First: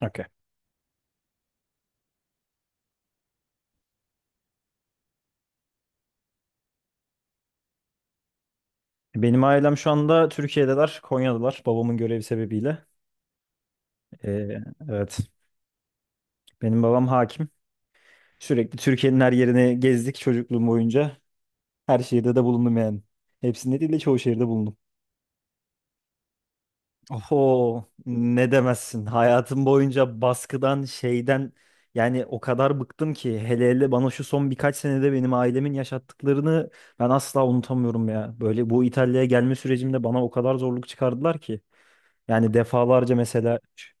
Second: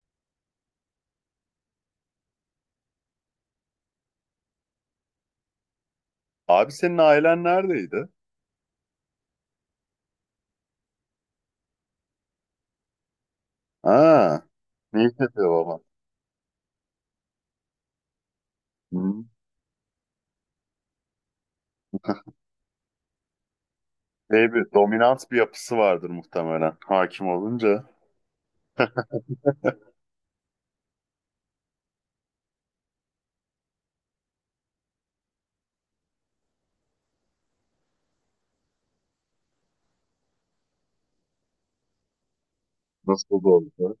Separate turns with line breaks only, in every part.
Okey.
Abi senin ailen neredeydi?
Benim ailem şu anda Türkiye'deler, Konya'dalar babamın görevi sebebiyle.
Ha,
Ee,
ne iş
evet,
yapıyor baba?
benim babam hakim. Sürekli Türkiye'nin
Hı.
her yerini gezdik çocukluğum boyunca. Her şehirde de bulundum yani. Hepsinde değil de çoğu şehirde bulundum.
Dominant bir yapısı vardır muhtemelen hakim olunca.
Oho, ne demezsin. Hayatım boyunca baskıdan, şeyden yani o kadar bıktım ki hele hele bana şu son birkaç senede benim ailemin yaşattıklarını ben asla unutamıyorum ya. Böyle bu İtalya'ya gelme sürecimde bana o kadar zorluk çıkardılar ki. Yani defalarca
Nasıl da
mesela
oldu?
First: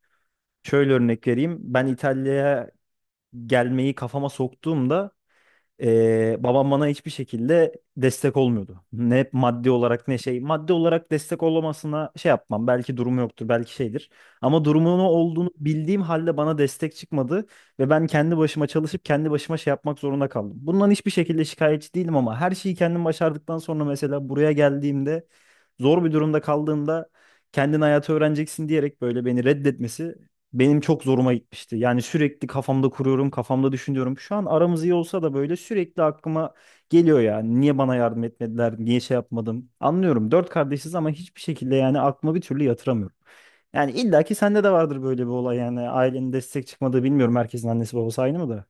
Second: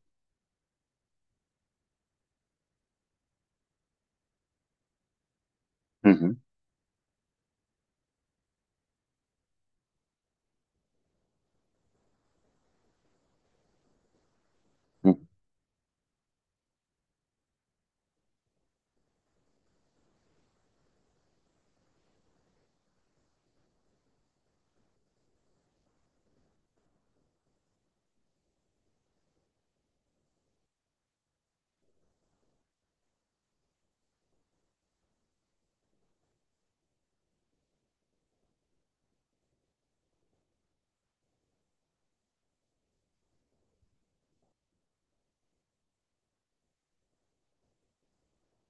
şöyle örnek vereyim. Ben İtalya'ya gelmeyi kafama soktuğumda
Hı hı.
babam bana hiçbir şekilde destek olmuyordu. Ne maddi olarak ne şey. Maddi olarak destek olmasına şey yapmam. Belki durumu yoktur, belki şeydir. Ama durumunu
Hı.
olduğunu bildiğim halde bana destek çıkmadı. Ve ben kendi başıma çalışıp kendi başıma şey yapmak zorunda kaldım. Bundan hiçbir şekilde şikayetçi değilim ama her şeyi kendim başardıktan sonra mesela buraya geldiğimde zor bir durumda kaldığımda kendin hayatı öğreneceksin diyerek böyle beni reddetmesi benim çok zoruma gitmişti. Yani sürekli kafamda kuruyorum, kafamda düşünüyorum. Şu an aramız iyi olsa da böyle sürekli aklıma geliyor yani. Niye bana yardım etmediler, niye şey yapmadım. Anlıyorum. Dört kardeşiz ama hiçbir şekilde yani aklıma bir türlü yatıramıyorum. Yani illa ki sende de vardır böyle bir olay yani. Ailenin destek çıkmadığı bilmiyorum. Herkesin annesi babası aynı mı da?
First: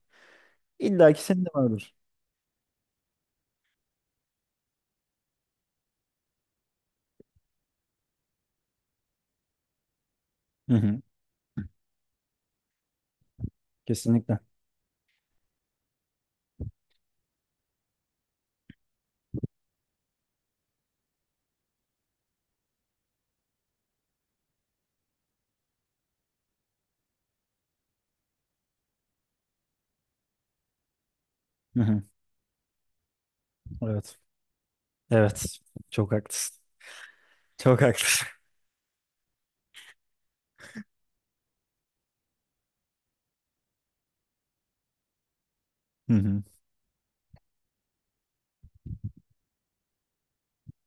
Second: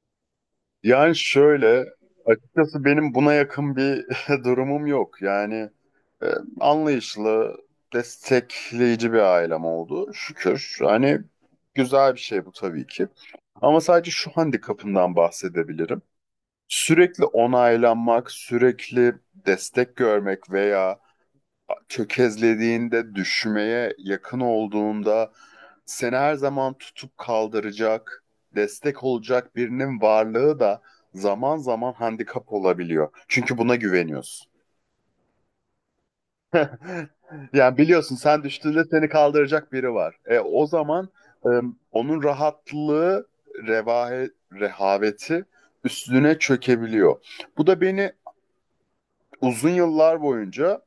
İlla
Yani
ki senin de
şöyle,
vardır.
açıkçası benim buna yakın bir durumum yok. Yani e, anlayışlı, destekleyici bir ailem oldu
Hı
şükür.
hı.
Hani güzel bir şey bu tabii ki. Ama sadece şu
Kesinlikle.
handikapından bahsedebilirim. Sürekli onaylanmak, sürekli destek görmek veya çökezlediğinde, düşmeye yakın olduğunda seni her zaman tutup kaldıracak, destek olacak birinin varlığı da zaman
Hı
zaman
hı.
handikap olabiliyor. Çünkü buna
Evet.
güveniyorsun.
Evet. Çok haklısın.
Yani
Çok
biliyorsun
haklısın.
sen düştüğünde seni kaldıracak biri var. O zaman e, onun rahatlığı, revahe, rehaveti
Hı
üstüne
hı.
çökebiliyor. Bu da beni uzun yıllar boyunca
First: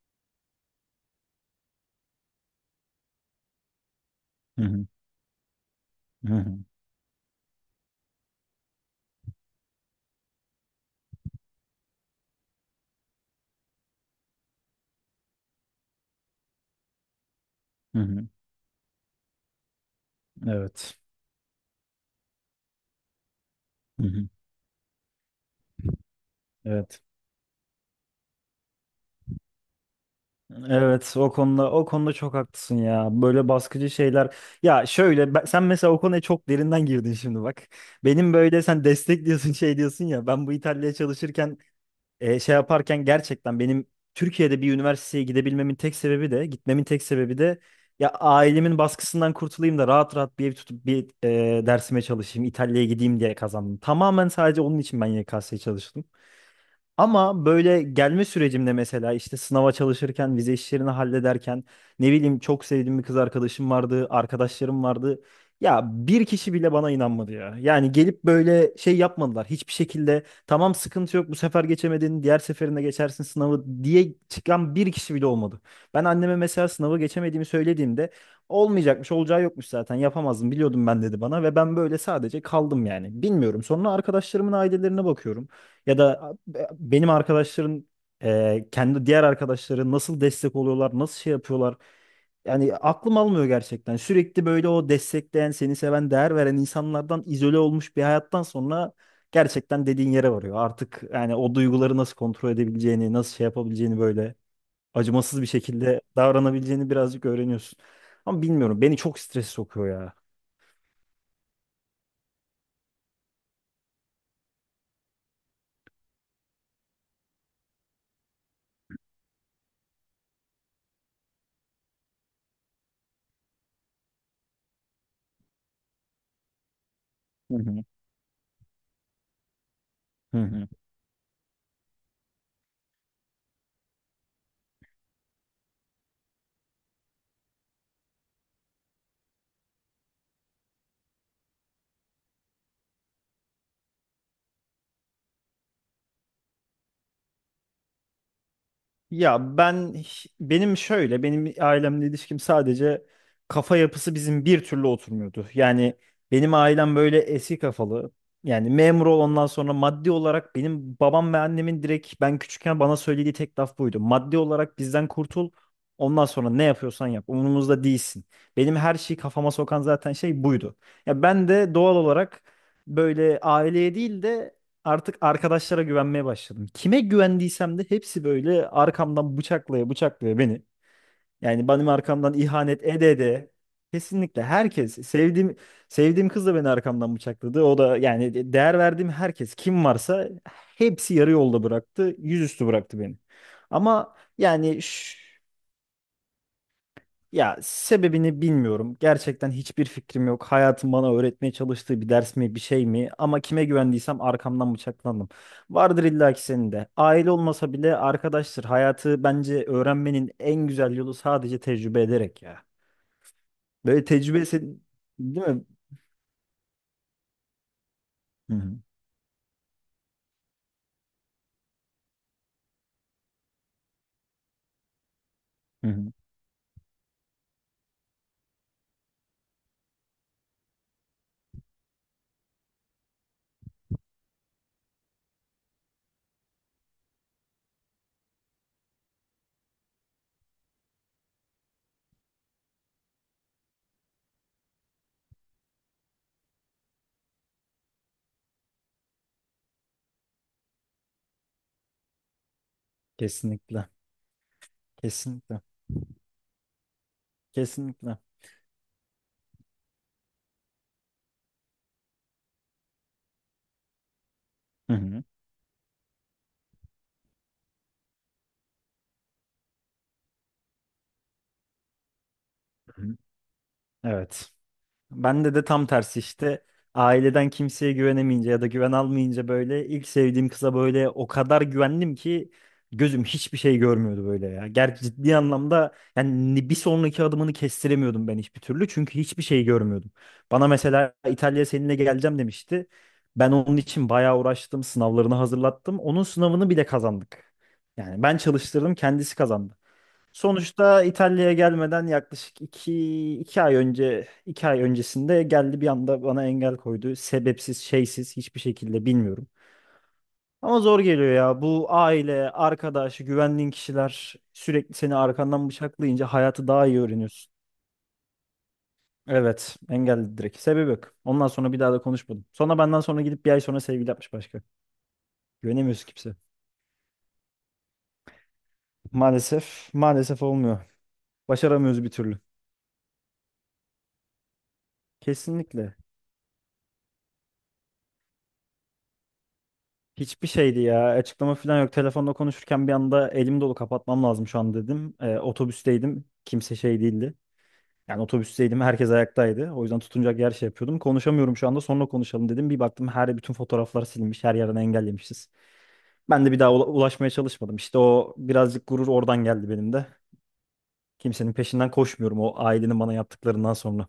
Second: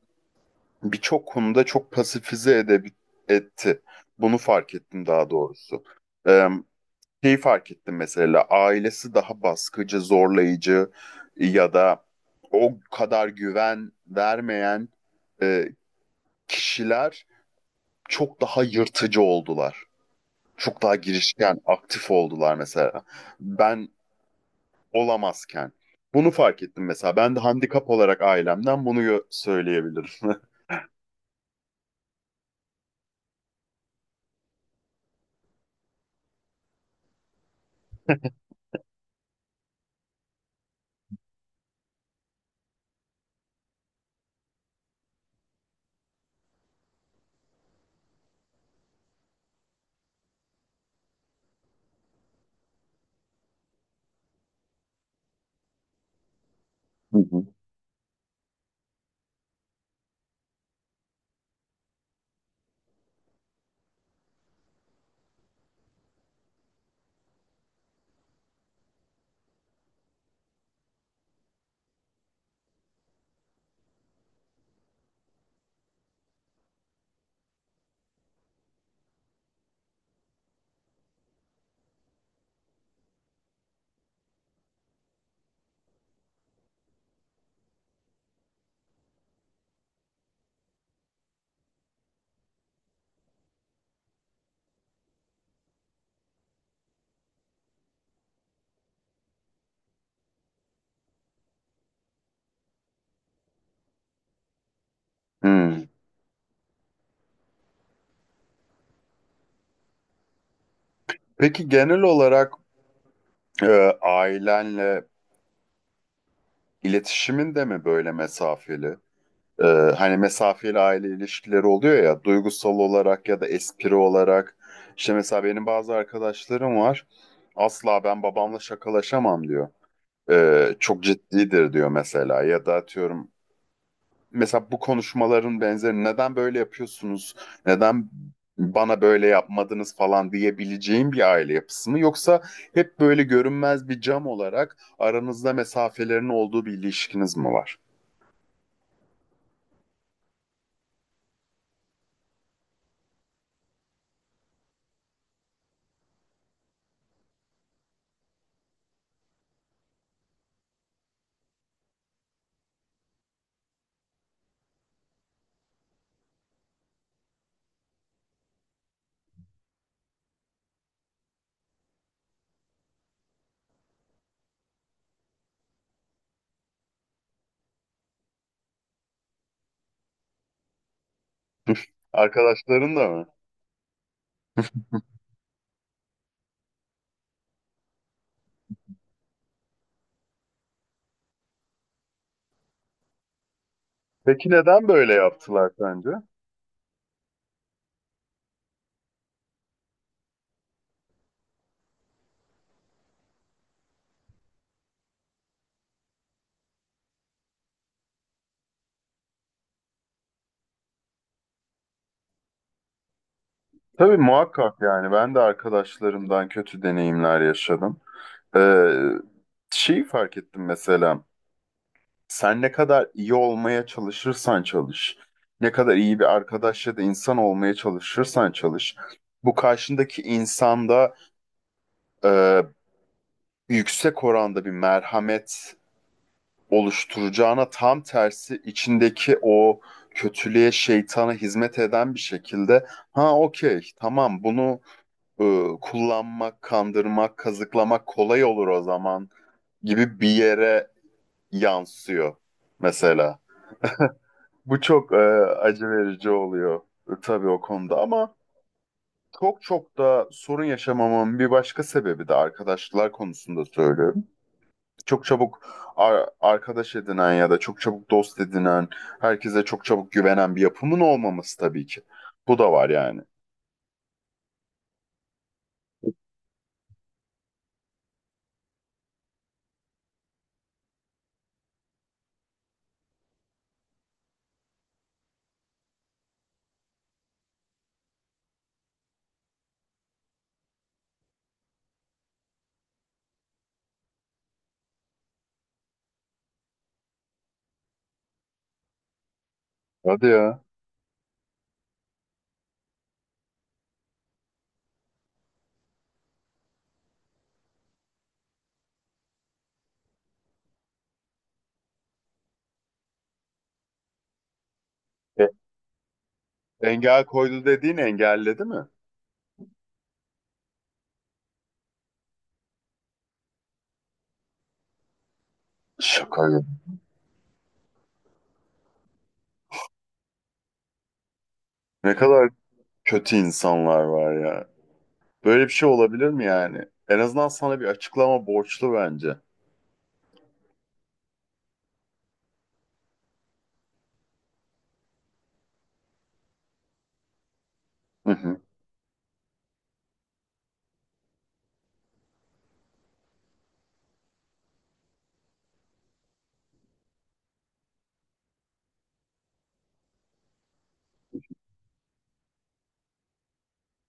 birçok konuda çok pasifize edebi etti. Bunu
Hı
fark
hı.
ettim daha doğrusu.
Hı
Ee,
hı.
Şeyi fark ettim mesela ailesi daha baskıcı, zorlayıcı ya da o kadar güven vermeyen e, kişiler
Hı hı.
çok daha yırtıcı oldular. Çok daha
Evet.
girişken, aktif oldular mesela. Ben
Hı hı.
olamazken. Bunu fark ettim
Evet.
mesela. Ben de handikap olarak ailemden bunu söyleyebilirim.
Evet, o konuda o konuda çok haklısın ya. Böyle baskıcı şeyler. Ya şöyle sen mesela o konuya çok derinden girdin şimdi bak. Benim böyle sen destek diyorsun şey diyorsun ya. Ben bu İtalya'ya çalışırken şey yaparken gerçekten benim Türkiye'de bir üniversiteye gidebilmemin tek sebebi de gitmemin tek sebebi de ya ailemin baskısından kurtulayım da rahat rahat bir ev tutup bir dersime çalışayım İtalya'ya gideyim diye kazandım. Tamamen sadece onun için ben YKS'ye çalıştım.
Hı hı.
Ama böyle gelme sürecimde mesela işte sınava çalışırken, vize işlerini hallederken ne bileyim çok sevdiğim bir kız arkadaşım vardı, arkadaşlarım vardı. Ya bir kişi bile bana inanmadı ya. Yani gelip böyle şey yapmadılar. Hiçbir şekilde tamam sıkıntı yok bu sefer geçemedin, diğer seferinde geçersin sınavı diye çıkan bir kişi bile olmadı. Ben anneme mesela sınavı geçemediğimi söylediğimde olmayacakmış, olacağı yokmuş zaten yapamazdım biliyordum ben dedi bana ve ben böyle sadece kaldım yani. Bilmiyorum. Sonra arkadaşlarımın ailelerine bakıyorum. Ya da benim arkadaşların kendi diğer arkadaşları nasıl destek oluyorlar, nasıl şey yapıyorlar. Yani aklım almıyor gerçekten. Sürekli böyle o destekleyen, seni seven, değer veren insanlardan izole olmuş bir hayattan sonra gerçekten dediğin yere varıyor. Artık yani o duyguları nasıl kontrol edebileceğini, nasıl şey yapabileceğini böyle acımasız bir
Hmm.
şekilde davranabileceğini birazcık öğreniyorsun. Ama bilmiyorum beni çok strese sokuyor ya.
Peki genel olarak e, ailenle iletişimin de mi böyle mesafeli? E, hani mesafeli aile ilişkileri oluyor ya duygusal olarak ya da espri olarak. İşte mesela benim bazı arkadaşlarım var.
Hı hı.
Asla ben babamla şakalaşamam diyor.
Hı hı.
E, çok ciddidir diyor mesela ya da atıyorum mesela bu konuşmaların benzeri neden böyle yapıyorsunuz? Neden bana böyle yapmadınız falan diyebileceğim bir aile yapısı mı? Yoksa hep böyle görünmez bir cam olarak aranızda mesafelerin olduğu bir ilişkiniz mi var?
Ya ben benim şöyle benim ailemle ilişkim sadece kafa yapısı bizim bir türlü oturmuyordu. Yani benim ailem böyle eski kafalı. Yani memur ol ondan sonra maddi olarak benim babam ve annemin direkt ben küçükken bana söylediği tek laf buydu. Maddi olarak bizden kurtul. Ondan sonra ne yapıyorsan yap. Umurumuzda değilsin. Benim her şeyi kafama sokan zaten şey buydu. Ya ben de doğal olarak böyle aileye değil de artık arkadaşlara güvenmeye başladım. Kime güvendiysem de hepsi böyle arkamdan bıçaklaya bıçaklaya beni. Yani benim arkamdan ihanet
Arkadaşların da
ede
mı?
ede. Kesinlikle herkes sevdiğim kız da beni arkamdan bıçakladı. O da yani değer verdiğim herkes kim varsa hepsi yarı yolda bıraktı. Yüzüstü bıraktı beni. Ama
Peki
yani
neden böyle yaptılar sence?
ya sebebini bilmiyorum. Gerçekten hiçbir fikrim yok. Hayatım bana öğretmeye çalıştığı bir ders mi, bir şey mi? Ama kime güvendiysem arkamdan bıçaklandım. Vardır illaki senin de. Aile olmasa bile arkadaştır. Hayatı bence öğrenmenin en güzel yolu sadece tecrübe ederek ya. Böyle
Tabii
tecrübesi
muhakkak yani ben de
değil mi?
arkadaşlarımdan kötü deneyimler yaşadım.
Hı hı.
Ee, Şeyi fark ettim mesela. Sen ne kadar iyi olmaya çalışırsan çalış, ne
Hı
kadar
hı.
iyi bir arkadaş ya da insan olmaya çalışırsan çalış, bu karşındaki insanda e, yüksek oranda bir merhamet oluşturacağına tam tersi içindeki o kötülüğe, şeytana hizmet eden bir şekilde ha okey tamam bunu e, kullanmak, kandırmak, kazıklamak kolay olur o zaman gibi bir yere yansıyor mesela.
Kesinlikle.
Bu çok
Kesinlikle.
acı verici oluyor, tabii o konuda
Kesinlikle.
ama çok çok da sorun yaşamamamın bir başka sebebi de arkadaşlar konusunda söylüyorum.
Hı hı.
Çok çabuk arkadaş edinen ya da çok çabuk dost edinen, herkese çok çabuk güvenen bir yapımın olmaması tabii ki. Bu da var
Hı hı.
yani.
Evet. Bende de tam tersi işte. Aileden kimseye güvenemeyince ya da güven almayınca böyle ilk sevdiğim kıza böyle o kadar güvendim ki gözüm hiçbir şey görmüyordu böyle ya. Gerçi ciddi anlamda yani bir sonraki adımını kestiremiyordum ben hiçbir türlü çünkü hiçbir şey görmüyordum. Bana mesela İtalya seninle geleceğim demişti. Ben onun için bayağı uğraştım, sınavlarını hazırlattım. Onun sınavını bile kazandık. Yani ben çalıştırdım, kendisi kazandı.
Hadi ya.
Sonuçta İtalya'ya gelmeden yaklaşık iki ay önce iki ay öncesinde geldi bir anda bana engel koydu. Sebepsiz, şeysiz hiçbir şekilde bilmiyorum. Ama zor geliyor ya. Bu aile, arkadaş, güvendiğin kişiler sürekli seni
E,
arkandan bıçaklayınca hayatı daha iyi
engel
öğreniyorsun.
koydu dediğin engelledi mi?
Evet, engelledi direkt. Sebebi yok. Ondan sonra bir daha da konuşmadım. Sonra benden sonra gidip bir ay sonra sevgili yapmış başka. Güvenemiyoruz kimse.
Şaka gibi.
Maalesef, olmuyor. Başaramıyoruz bir
Ne
türlü.
kadar kötü insanlar var ya. Böyle bir şey
Kesinlikle.
olabilir mi yani? En azından sana bir açıklama borçlu bence.
Hiçbir şeydi ya. Açıklama falan yok. Telefonda konuşurken bir anda elim dolu kapatmam lazım şu an dedim. Otobüsteydim. Kimse şey değildi. Yani
Hı
otobüsteydim. Herkes ayaktaydı. O yüzden tutunacak yer şey yapıyordum. Konuşamıyorum şu anda. Sonra konuşalım dedim. Bir baktım her bütün fotoğraflar silinmiş. Her yerden engellemişiz. Ben de bir daha ulaşmaya çalışmadım. İşte o birazcık gurur oradan geldi benim de. Kimsenin peşinden koşmuyorum o ailenin bana yaptıklarından sonra.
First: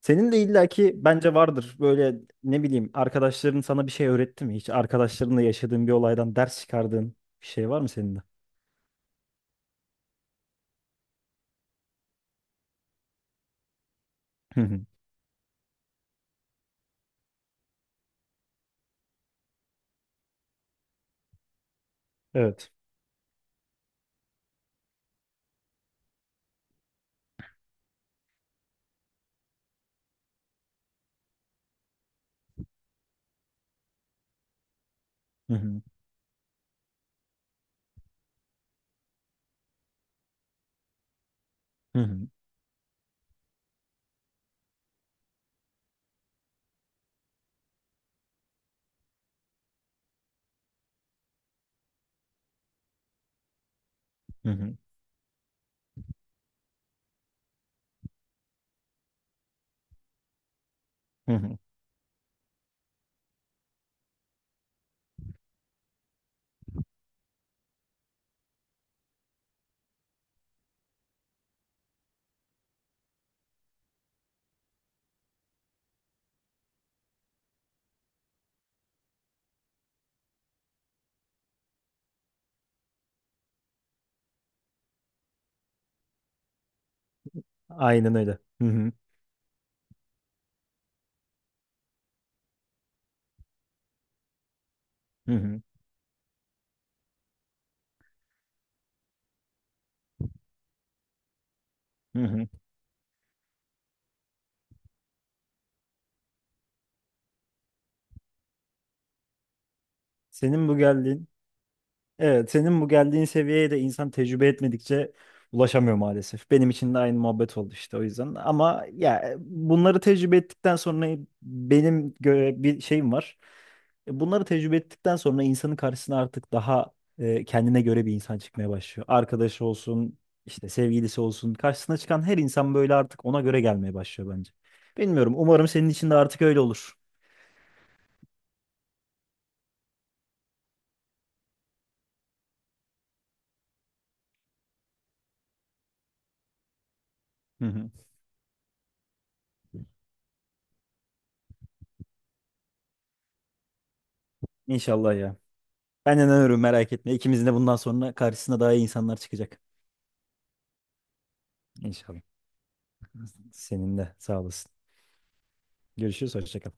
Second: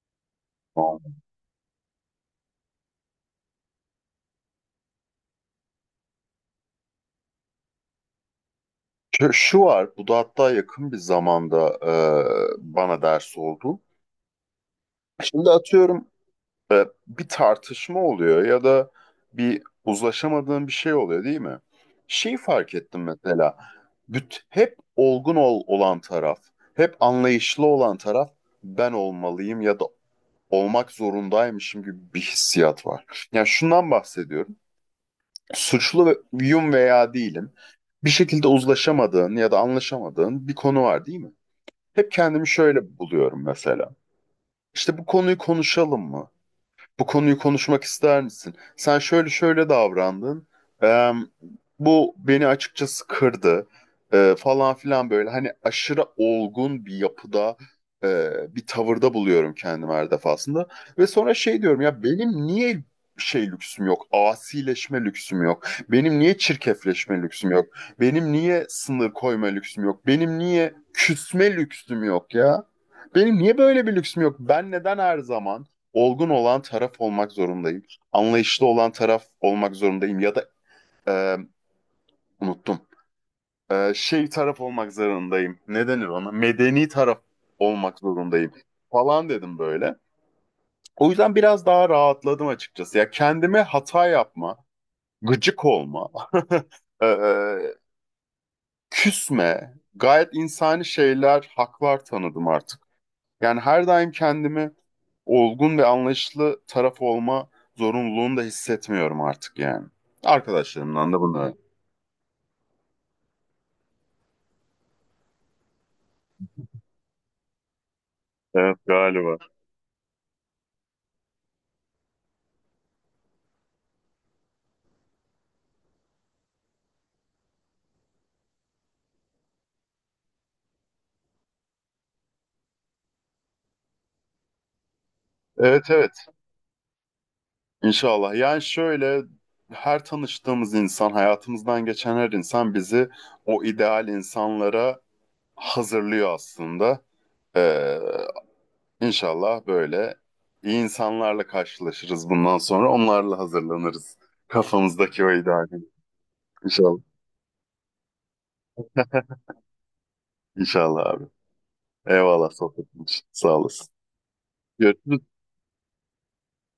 Senin de illaki
hı.
bence vardır böyle ne bileyim arkadaşların sana bir şey öğretti mi? Hiç arkadaşlarınla yaşadığın bir olaydan ders çıkardığın bir şey var mı senin de?
Şu, şu var, bu da hatta yakın bir zamanda bana ders oldu.
Hı hı.
Şimdi atıyorum bir tartışma oluyor ya da bir uzlaşamadığın bir şey oluyor değil mi? Şey
Evet.
fark ettim mesela, hep olan taraf, hep anlayışlı olan taraf ben olmalıyım ya da olmak zorundaymışım gibi bir hissiyat var. Yani şundan bahsediyorum
Hı hı.
suçlu ve- yum veya değilim. Bir şekilde uzlaşamadığın ya da anlaşamadığın bir konu var değil mi?
Hı
Hep
hı.
kendimi şöyle buluyorum mesela. İşte bu konuyu konuşalım mı? Bu konuyu konuşmak ister misin? Sen şöyle şöyle davrandın. Eee, Bu beni açıkçası kırdı.
Hı
Falan
hı.
filan böyle. Hani aşırı olgun bir yapıda, bir tavırda buluyorum kendimi her defasında. Ve
Hı
sonra
hı.
şey diyorum ya benim niye şey lüksüm yok? Asileşme lüksüm yok. Benim niye çirkefleşme lüksüm yok? Benim niye sınır koyma lüksüm yok? Benim niye küsme lüksüm yok ya? Benim niye böyle bir lüksüm yok? Ben neden her zaman olgun olan taraf olmak zorundayım. Anlayışlı olan taraf olmak zorundayım ya da e, unuttum. Şey taraf olmak zorundayım. Ne denir ona? Medeni taraf olmak
Aynen öyle.
zorundayım
Hı hı.
falan dedim böyle. O yüzden biraz daha rahatladım açıkçası. Ya kendime hata yapma,
Hı hı.
gıcık olma, e, küsme, gayet insani şeyler, haklar
Hı
tanıdım
hı.
artık. Yani her daim kendimi olgun ve anlayışlı taraf olma zorunluluğunu da hissetmiyorum artık yani.
Senin bu
Arkadaşlarımdan da
geldiğin
bunu.
Evet, senin bu geldiğin seviyeye de insan tecrübe etmedikçe ulaşamıyor maalesef. Benim için de aynı muhabbet oldu işte o yüzden.
Evet
Ama ya
galiba.
bunları tecrübe ettikten sonra benim gö- bir şeyim var. E, bunları tecrübe ettikten sonra insanın karşısına artık daha kendine göre bir insan çıkmaya başlıyor. Arkadaşı olsun, işte sevgilisi olsun. Karşısına çıkan her insan böyle artık ona göre gelmeye başlıyor bence. Bilmiyorum. Umarım senin
Evet
için
evet
de artık öyle olur.
inşallah. Yani şöyle her tanıştığımız insan, hayatımızdan geçen her insan bizi o ideal insanlara hazırlıyor aslında.
Hı hı.
Ee, inşallah böyle iyi insanlarla karşılaşırız bundan sonra. Onlarla hazırlanırız.
İnşallah
Kafamızdaki o
ya.
ideali.
Ben inanıyorum merak
İnşallah.
etme. İkimizin de bundan sonra karşısına daha iyi insanlar çıkacak.
İnşallah abi.
İnşallah.
Eyvallah sohbetin için. Sağ olasın.
Senin de sağ olasın.
Görüşürüz.
Görüşürüz. Hoşça kal.